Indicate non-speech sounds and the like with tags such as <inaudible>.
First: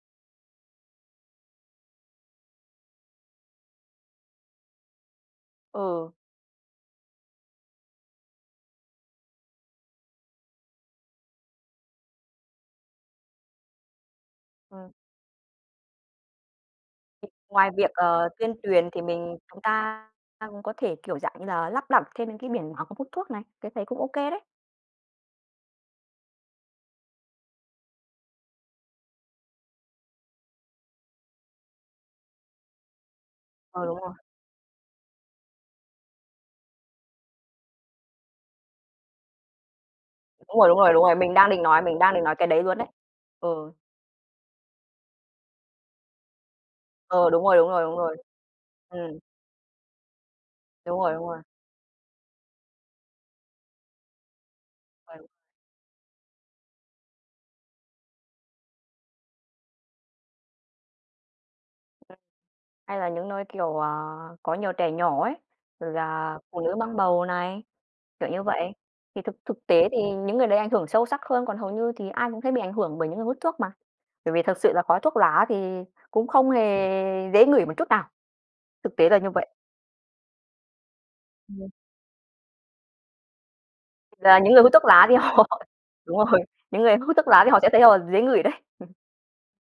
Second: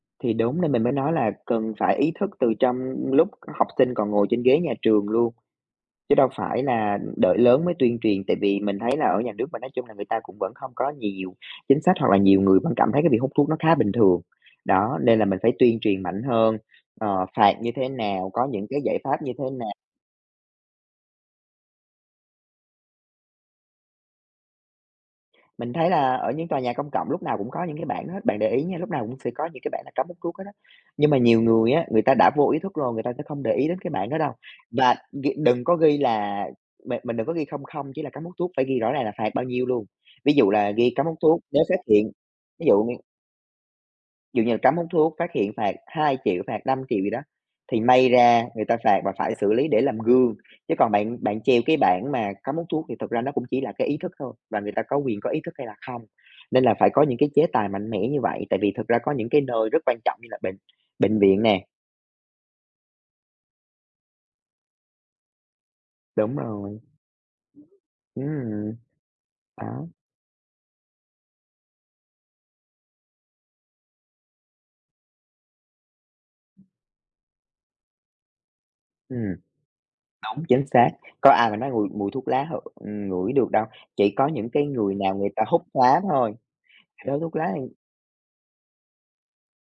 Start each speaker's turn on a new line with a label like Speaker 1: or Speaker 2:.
Speaker 1: Thì đúng, nên mình mới nói là cần phải ý thức từ trong lúc học sinh còn ngồi trên ghế nhà trường luôn,
Speaker 2: Ừ.
Speaker 1: chứ đâu phải là đợi lớn mới tuyên truyền. Tại vì mình thấy là ở nhà nước mình nói chung là người ta cũng vẫn không có nhiều chính sách hoặc là nhiều người vẫn cảm thấy cái việc hút thuốc nó khá bình thường.
Speaker 2: Ờ.
Speaker 1: Đó, nên là mình phải tuyên truyền mạnh hơn, ờ, phạt
Speaker 2: Ngoài
Speaker 1: như thế
Speaker 2: việc, ờ,
Speaker 1: nào, có
Speaker 2: tuyên
Speaker 1: những cái
Speaker 2: truyền
Speaker 1: giải
Speaker 2: thì
Speaker 1: pháp như
Speaker 2: mình,
Speaker 1: thế
Speaker 2: chúng
Speaker 1: nà
Speaker 2: ta ta cũng có thể, kiểu, dạng như là, lắp đặt thêm những cái biển báo không hút thuốc này, cái thấy cũng ô kê đấy.
Speaker 1: Mình thấy là ở những tòa nhà công cộng lúc nào cũng có những cái bảng đó hết, bạn để ý nha, lúc nào cũng sẽ có những cái bảng là cấm hút thuốc hết á. Nhưng mà nhiều người á, người ta đã vô ý thức rồi, người ta sẽ không để ý đến
Speaker 2: Ờ,
Speaker 1: cái
Speaker 2: đúng
Speaker 1: bảng
Speaker 2: rồi.
Speaker 1: đó đâu. Và gh đừng có ghi là bạn bạn đừng có ghi không không chỉ là cấm hút thuốc, phải ghi rõ ràng là phạt bao nhiêu luôn. Ví dụ
Speaker 2: Đúng rồi,
Speaker 1: là
Speaker 2: đúng rồi,
Speaker 1: ghi
Speaker 2: đúng
Speaker 1: cấm
Speaker 2: rồi,
Speaker 1: hút
Speaker 2: mình
Speaker 1: thuốc,
Speaker 2: đang định
Speaker 1: nếu phát
Speaker 2: nói, mình
Speaker 1: hiện,
Speaker 2: đang định nói cái đấy
Speaker 1: ví
Speaker 2: luôn
Speaker 1: dụ
Speaker 2: đấy.
Speaker 1: như
Speaker 2: Ừ.
Speaker 1: Dụ như là cấm hút thuốc, phát hiện phạt 2.000.000, phạt 5.000.000 gì đó,
Speaker 2: Ừ, đúng rồi, đúng
Speaker 1: thì
Speaker 2: rồi, đúng
Speaker 1: may
Speaker 2: rồi.
Speaker 1: ra người ta phạt và
Speaker 2: Ừm.
Speaker 1: phải xử lý để làm gương. Chứ còn
Speaker 2: Đúng rồi,
Speaker 1: bạn
Speaker 2: đúng rồi.
Speaker 1: bạn treo cái bảng mà cấm hút thuốc thì thực ra nó cũng chỉ là cái ý thức thôi, và người ta có
Speaker 2: Rồi,
Speaker 1: quyền
Speaker 2: đúng rồi.
Speaker 1: có ý thức hay là không, nên là phải có những cái chế tài mạnh mẽ như vậy, tại vì thực ra có những cái nơi rất quan trọng như là bệnh bệnh viện nè.
Speaker 2: Hay là những nơi, kiểu, à, có nhiều trẻ nhỏ ấy, rồi
Speaker 1: Đúng
Speaker 2: là phụ nữ
Speaker 1: rồi.
Speaker 2: mang bầu này,
Speaker 1: Ừm.
Speaker 2: kiểu như vậy. Thì thực thực
Speaker 1: Đó.
Speaker 2: tế thì những người đấy ảnh hưởng sâu sắc hơn, còn hầu như thì ai cũng thấy bị ảnh hưởng bởi những người hút thuốc mà. Bởi vì thật sự là khói thuốc lá thì cũng không hề dễ ngửi một chút nào, thực tế là như
Speaker 1: Ừm.
Speaker 2: vậy.
Speaker 1: Đúng, chính xác. Có ai mà nói
Speaker 2: <unintelligible>
Speaker 1: mùi mùi thuốc lá h ừm, ngửi được đâu, chỉ có
Speaker 2: Là
Speaker 1: những
Speaker 2: những người
Speaker 1: cái
Speaker 2: hút thuốc
Speaker 1: người
Speaker 2: lá
Speaker 1: nào
Speaker 2: thì
Speaker 1: người ta
Speaker 2: họ
Speaker 1: hút lá
Speaker 2: đúng
Speaker 1: thôi.
Speaker 2: rồi, những người
Speaker 1: <unintelligible>
Speaker 2: hút
Speaker 1: Đó,
Speaker 2: thuốc
Speaker 1: thuốc
Speaker 2: lá thì
Speaker 1: lá
Speaker 2: họ sẽ
Speaker 1: thì
Speaker 2: thấy họ dễ ngửi đấy. <chuckles>